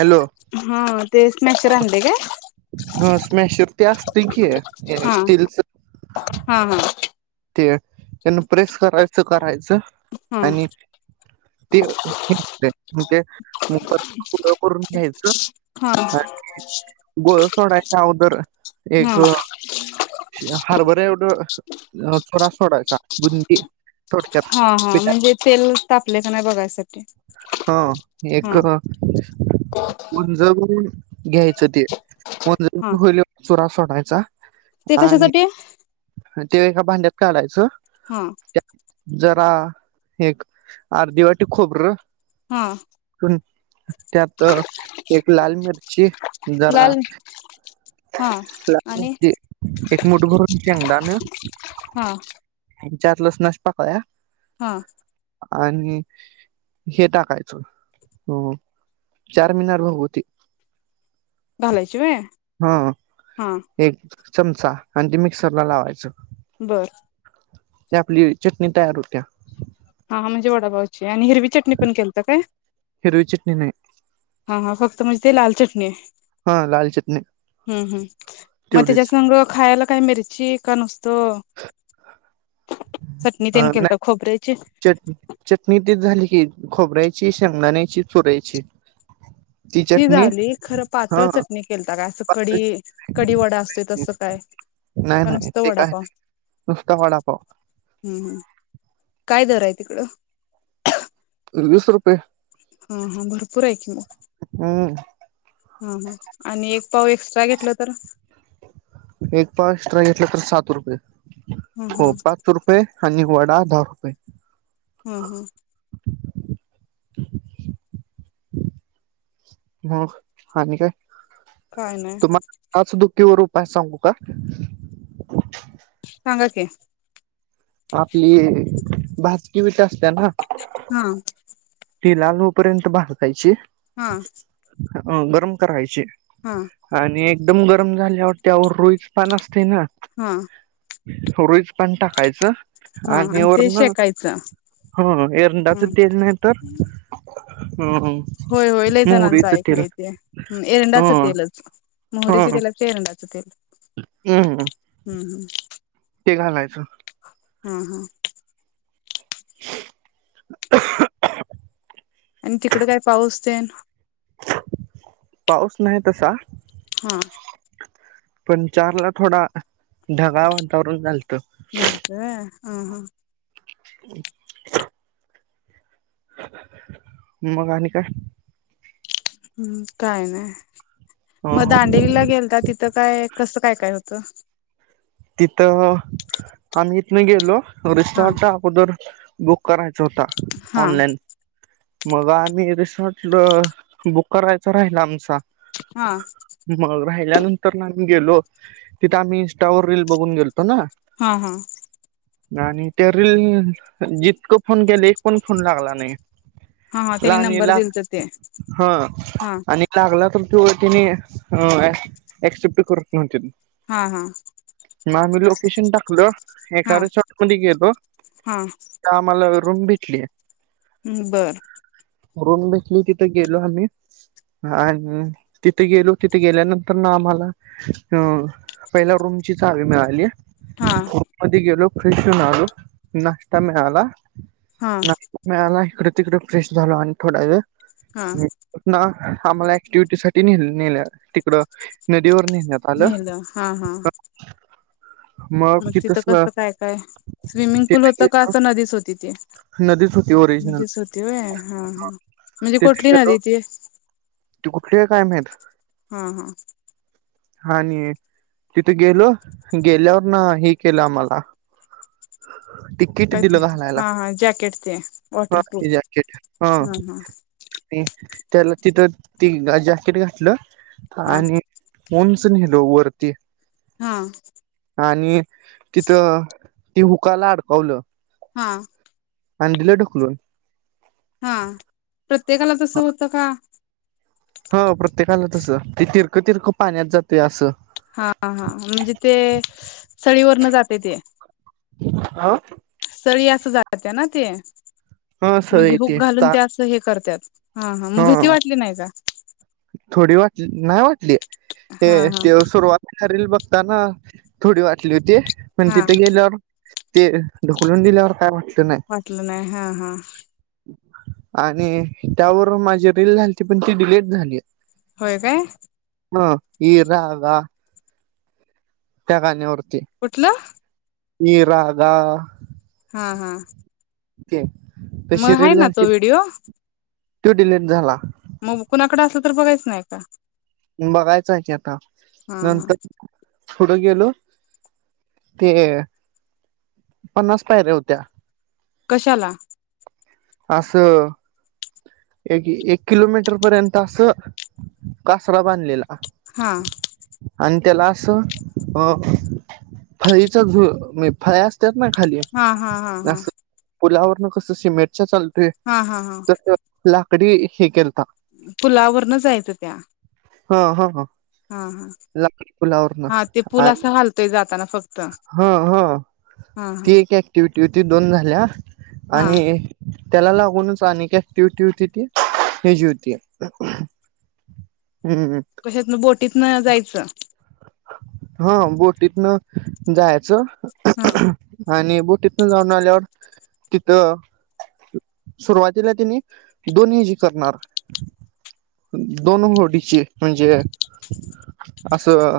Hello हा ते smasher आणलय काय? हा स्मॅशर ते असतय की, हा स्टीलच हा हा. ते त्यांन प्रेस करायचं करायचं हा आणि ते ते [unintelligible] गोळं करून घ्यायच हा आणि गोळं सोडायच्या अगोदर हा एक हरभऱ्या एवढं अ चुरा सोडायचा बून हा हा म्हणजे तेल तापले का नाही बघायसाठी. हा हा एक गुंजा भरून घ्यायचं ते हा होले चुरा सोडायचा ते आणि कशासाठी? ते एका भांड्यात काढायचं हा त्या जरा एक अर्धीवाटी खोबरं हा त्यात एक लाल मिरची जरा लाल हा आणि एक मूठ भरून शेंगदाणं हा आणि चार लसणाच्या पाकळ्या हा आणि हे टाकायचं अं चार मिनार भगवती घालायची व्हय हा हा एक चमचा आणि ते मिक्सरला लावायचं बरं त्या आपली चटणी तयार होत्या हा म्हणजे वडापावची आणि हिरवी चटणी पण केलतं काय? हिरवी चटणी नाही. हा हा फक्त म्हणजे ते लाल चटणी हा लाल चटणी हम्म हम्म्म्म मग तेवढीच त्याच्यासंग खायला काय मिर ची का नुसत चटणी तेन केलता खोबऱ्याची चट चटणी ती झाली की खोबऱ्याची, शेंगदाण्याची, चुऱ्याची ती झाली खरं पातळ हा चटणी केलता काय असं पातळ कडी कडी वडा असतोय चटणी. तसं काय नाही का नाही नुसतं ते काय वडापाव नाही नुसत वडापाव हम्म हम्म काय दर हाय तिकडं दर वीस रुपये हा हा भरपूर आहे की मग हम्म हा हा आणि एक पाव एक्स्ट्रा घेतलं तर एक पाव एक्सट्रा घेतला तर सात रुपये ह ह हो पाच रुपये रुपये आणि वडा दहा रुपये हम् हम् मग आणि काय काय नाय टाच दुःखीवर उपाय सांगू का सांगा की आपली भाजकी विट असत्या ना हा ती लाल हो पर्यंत भाजकायची हा अ गरम करायची हा आणि एकदम गरम झाल्यावर त्यावर रुईच पान असते ना हा रोईच पान टाकायचं. हा आणि ते वरण शेकायचं हो एरंडाचे हम्म तेल नाही तर ह होय होय लय जणांचं ऐकलंय ते ह एरंडाचं तेलच मोहरीच तेल की एरंडाचं तेल हम् हम्म हम्म ते घालायचं हा हा [inaudible] आणि तिकडे काय पाऊस तेन पाऊस नाही तसा हा पण चारला थोडा ढगाळ वातावरण झालतं. होय काय हा हा [unintelligible] मग आणि काय हम्म काय नाही अ मग दांडेलीला गेलता तिथं काय कसं काय काय होतं. तिथं आम्ही इथन गेलो हा रिसॉर्ट ला अगोदर बुक करायचा होता हा ऑनलाईन मग आम्ही रिसॉर्ट बुक करायचा राहीला आमचा हा मग राहिल्यानंतर ना आम्ही गेलो तिथं आम्ही इंस्टावर रील बघून गेलतो ना हा हा आणि त्या रील जितकं फोन केले एक पण फोन लागला नाही. हा हा त्यांनी लांनी नंबर ला दिलत ते हा हा आणि लागला तर तो तिने हम्म ऍक्सेप्ट करत नव्हती. हा हा. मग आम्ही लोकेशन टाकलं एका हा रिसॉर्टमध्ये गेलो हा त्या आम्हाला रूम भेटली. हम्म बरं. रूम भेटली तिथं गेलो आम्ही आणि तिथे गेलो तिथे गेल्यानंतर ना आम्हाला अ पहिला रूम ची चावी मिळाली, हा रूम मध्ये गेलो फ्रेश होऊन आलो, नाश्ता मिळाला हा नाश्ता मिळाला, हिकडं तिकडं फ्रेश झालो आणि थोडा वेळ हा ना आम्हाला ऍक्टिव्हटी साठी ने नेल तिकडं नदीवर नेण्यात आलं. नेलं हा हा. [inaudible] मग तिथं कसं काय काय? स्विमिंग पूल तिथे होत का गेलो असं नदीच होती ती? नदीच होती वरी. नदीचं होती व्हय, हा हा म्हणजे तिथे कोठली गेलो नदी ती? ती कुठली हाय काय माहित? हा हा. आणि तिथं गेलो गेल्यावर ना हे केलं आम्हाला [inaudible] तिकीट काय ते, दिलं घालायला हा हा, जॅकेट ते हा वॉटरप्रूफ, ते जॅकेट हा हा. आणि त्याला तिथं ति जॅकेट घातलं हा आणि उंच नेलं वरती. हा. आणि तिथं ती हुकाला अडकावलं. हा. आण दिल ढकलून. हा प्रत्येकाला तसं होतं का? हो प्रत्येकाला तसं ते तिरकं तिरकं पाण्यात जातय असं. हा हा म्हणजे ते सळीवरन जाते ती. हा सळी अस जाते ना ते, म्हणजे सळी हुक ते घालून ता त्या अस हे करत्यात ह हा मग भीती वाटली नाही का? थोडी वाट नाही वाटली हे हा हा ते सुरुवात रिल बघताना थोडी वाटली होती पण हा तिथं गेल्यावर ते ढकलून दिल्यावर काय वाटलं नाही. वाटलं नाही हा हा. आणि त्यावरून माझी रील झालती पण ती डिलेट झाली. होय काय? ह ये राहाग त्या गाण्यावरती. कुठलं? मी रागा हा हा. ते मग तशी आहे रिल ना तो झालती, व्हिडिओ तो डिलेट झाला. मग कुणाकडे असलं तर बघायचं नाही का? बघायचं आहे की आता, हा हा नंतर पुढं गेलो, ते पन्नास पायऱ्या होत्या. कशाला? अस एक एक किलोमीटर पर्यंत असं कासरा बांधलेला. हा. आणि त्याला असं अ फळीचा झु म्हणजे फळ्या असत्यात ना खाली हा हा हा हा अस पुलावरन कसं सिमेंटच्या चालतय हा हा हा तर लाकडी हे केलंता पुलावर न जायचं त्या हा हा हा. हा हा लाकडी पुुलावरन [unintelligible] हा ते पूल असं हालतोय जाताना फक्त हा हा. हा ती हा एक ऍक्टिव्हटी होती, दोन झाल्या हा आणि त्याला लागूनच आणि काय ती होतीती ह्याजी होती हम्म हम्म कशातन बोटीत न जायचं हा बोटीतन जायचं हा. आणि बोटीतन जाऊन आल्यावर तिथं सुरुवातीला तिने दोन्ही जी करणार दोन होडीचे म्हणजे असं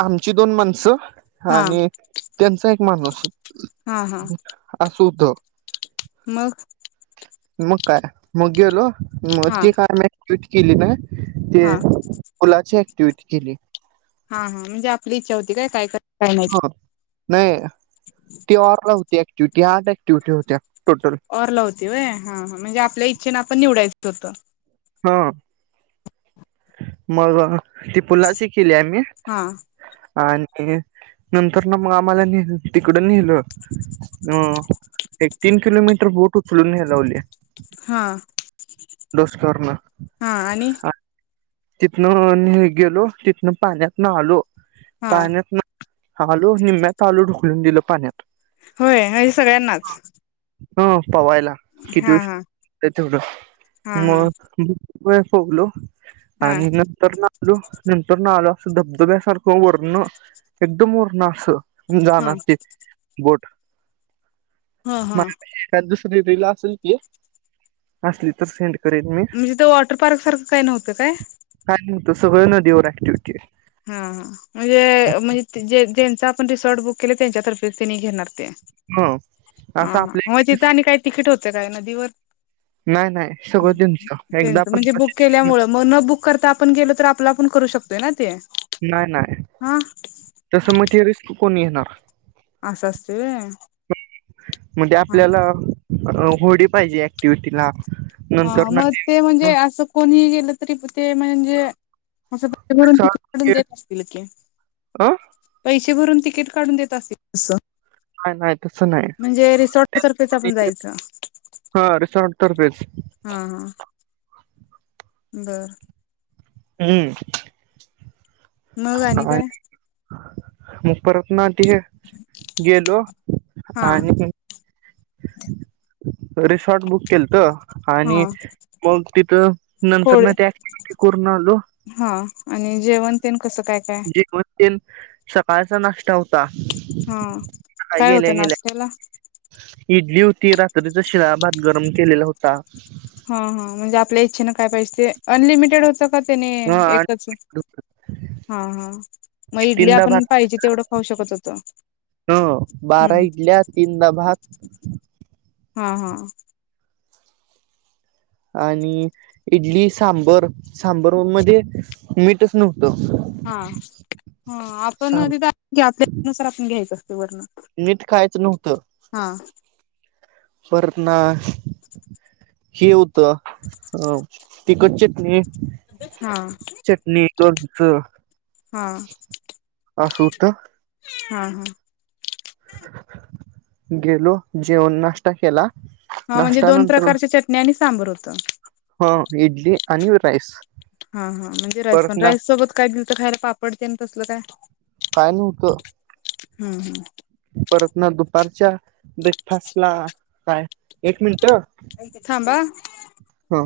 आमची दोन माणसं हा आणि त्यांचा एक माणूस हा हा असं होतं मग मग काय मग गेलो मग हा ती [unintelligible] केली ना ते हा पूलाची ऍक्टिव्हटी केली. हा हा म्हणजे आपली इच्छा होती काय काय कर हा नाही ती ऑरला होती ऍक्टिव्हटी आठ ऍक्टिव्हटी होत्या टोटल ऑरला होती व्हय हा हा म्हणजे आपल्या इच्छेने आपण निवडायचं होतं. हा मग ती पूलाची केली आम्ही. हा. आणखीन नंतर न आम्हाला ने तिकड नेलं अह एक तीन किलोमीटर बोट उचलून न्यायला लावली. हा. स्टोअरनं हां आणि तिथनं गेलो तिथनं पाण्यात अलो हा पाण्यातन आलो निम्म्यातं आलो ढुकलून दिलं पाण्यात होय हे सगळ्यांनाच हा पवायला किती हा हा उशिर होतंय हा तेवढं हा मग [inaudible] हा आणि नंतर ना लो नंतर ना आलो असं धबधब्यासारखं वरन एकदम वरन असं हा जाणार ते बोट हा म हा त्यातं दुसरी रिल असेल की असली तर सेंड करेन मी म्हणजे तीत वॉटर पार्क सारखं काय नव्हतं काय? काय नव्हतं सगळं नदीवर ऍक्टिव्हटी होती. हा म्हणजे म्हणजे जे-ज्यांचा आपण रिसॉर्ट बुक केलं त्यांच्यातर्फेच त्यांनी घेणार ते. हं असं आपल्या म इकडे तिथं आणि काय तिकीट होतं काय नदीवर? नाही नाही सगळं तेनचं एकदा आपण [unintelligible] म न बुक करता आपण गेलो तर आपलं आपण करू शकतोय ना ते. नाय नाय. हा! तसं मग ते रिस्क कोण येणार. असं असतंय व्हय म ते हा आपल्याला होडी पाहिजे ऍक्टिव्हटीला. हा म ते म्हणजे असं कोणी गेलं तरी प ते म्हणजे अस. पैसे भरून तिकिट काढून देत असतील की. अ पैसे भरून तिकीट काढून देत असती नाही नाही तसं म्हणजे रिसॉर्ट सारखचं नाही आपण जायचं. हा रिसॉर्ट तर्फेच हा हा! बरं! हूं! मग आणि काय. मग परत ना तिगे गेलो हा आणि रिसॉर्ट बुक केलतं. आणि हा मग तिथं नंतर होय ना त्या ऍक्टिव्हिटी करून आलो. हा आणि जेवण तेन कसं काय? काय जेवन तेनं सकाळचा नाष्टा हो हा काय होतं गेल्या नाष्ट्या ला? इडली होती, रात्रीचा शिळा भात गरम केलेला होता. ह ह म्हणजे आपल्या इच्छेनं काय पाहिजे ते, अनलिमिटेड होतं? का तेने ह एकच. आणि हा हा म इडली तीनदा आपण भात पाहिजे तेवढं खाऊ शकत होतो. हो बारा हम्म इडल्या तीनदा भाग. हा हा! आणि इडली सांबर, सांबर मध्ये मीठच नव्हतं. हा हा आपण सां तिथ [unintelligible] आपल्यानुसार आपण घ्यायचं असते वरनं मीठ कायचं नव्हतं. हा! परत ना. [inaudible] हे होतं अ तिकट चटणी हा! चटणी, लोणचं. हा असं होतं हा हा! गेलो जेवन नाष्टा केला. हा म्हणजे नाश्ता दोन नंतर प्रकारच्या चटणी, आणि सांबर होतं. हो इडली आणि राईस. हा हा म्हणजे राईस प परत ना राईस सोबत काय बिल तर खायला पापडते आणि तसलं काय. काय नव्हतं. हम्म हम्म परत ना दुपारच्या ब्रेकफास्ट ला काय एक मिनट. थांबा. हा.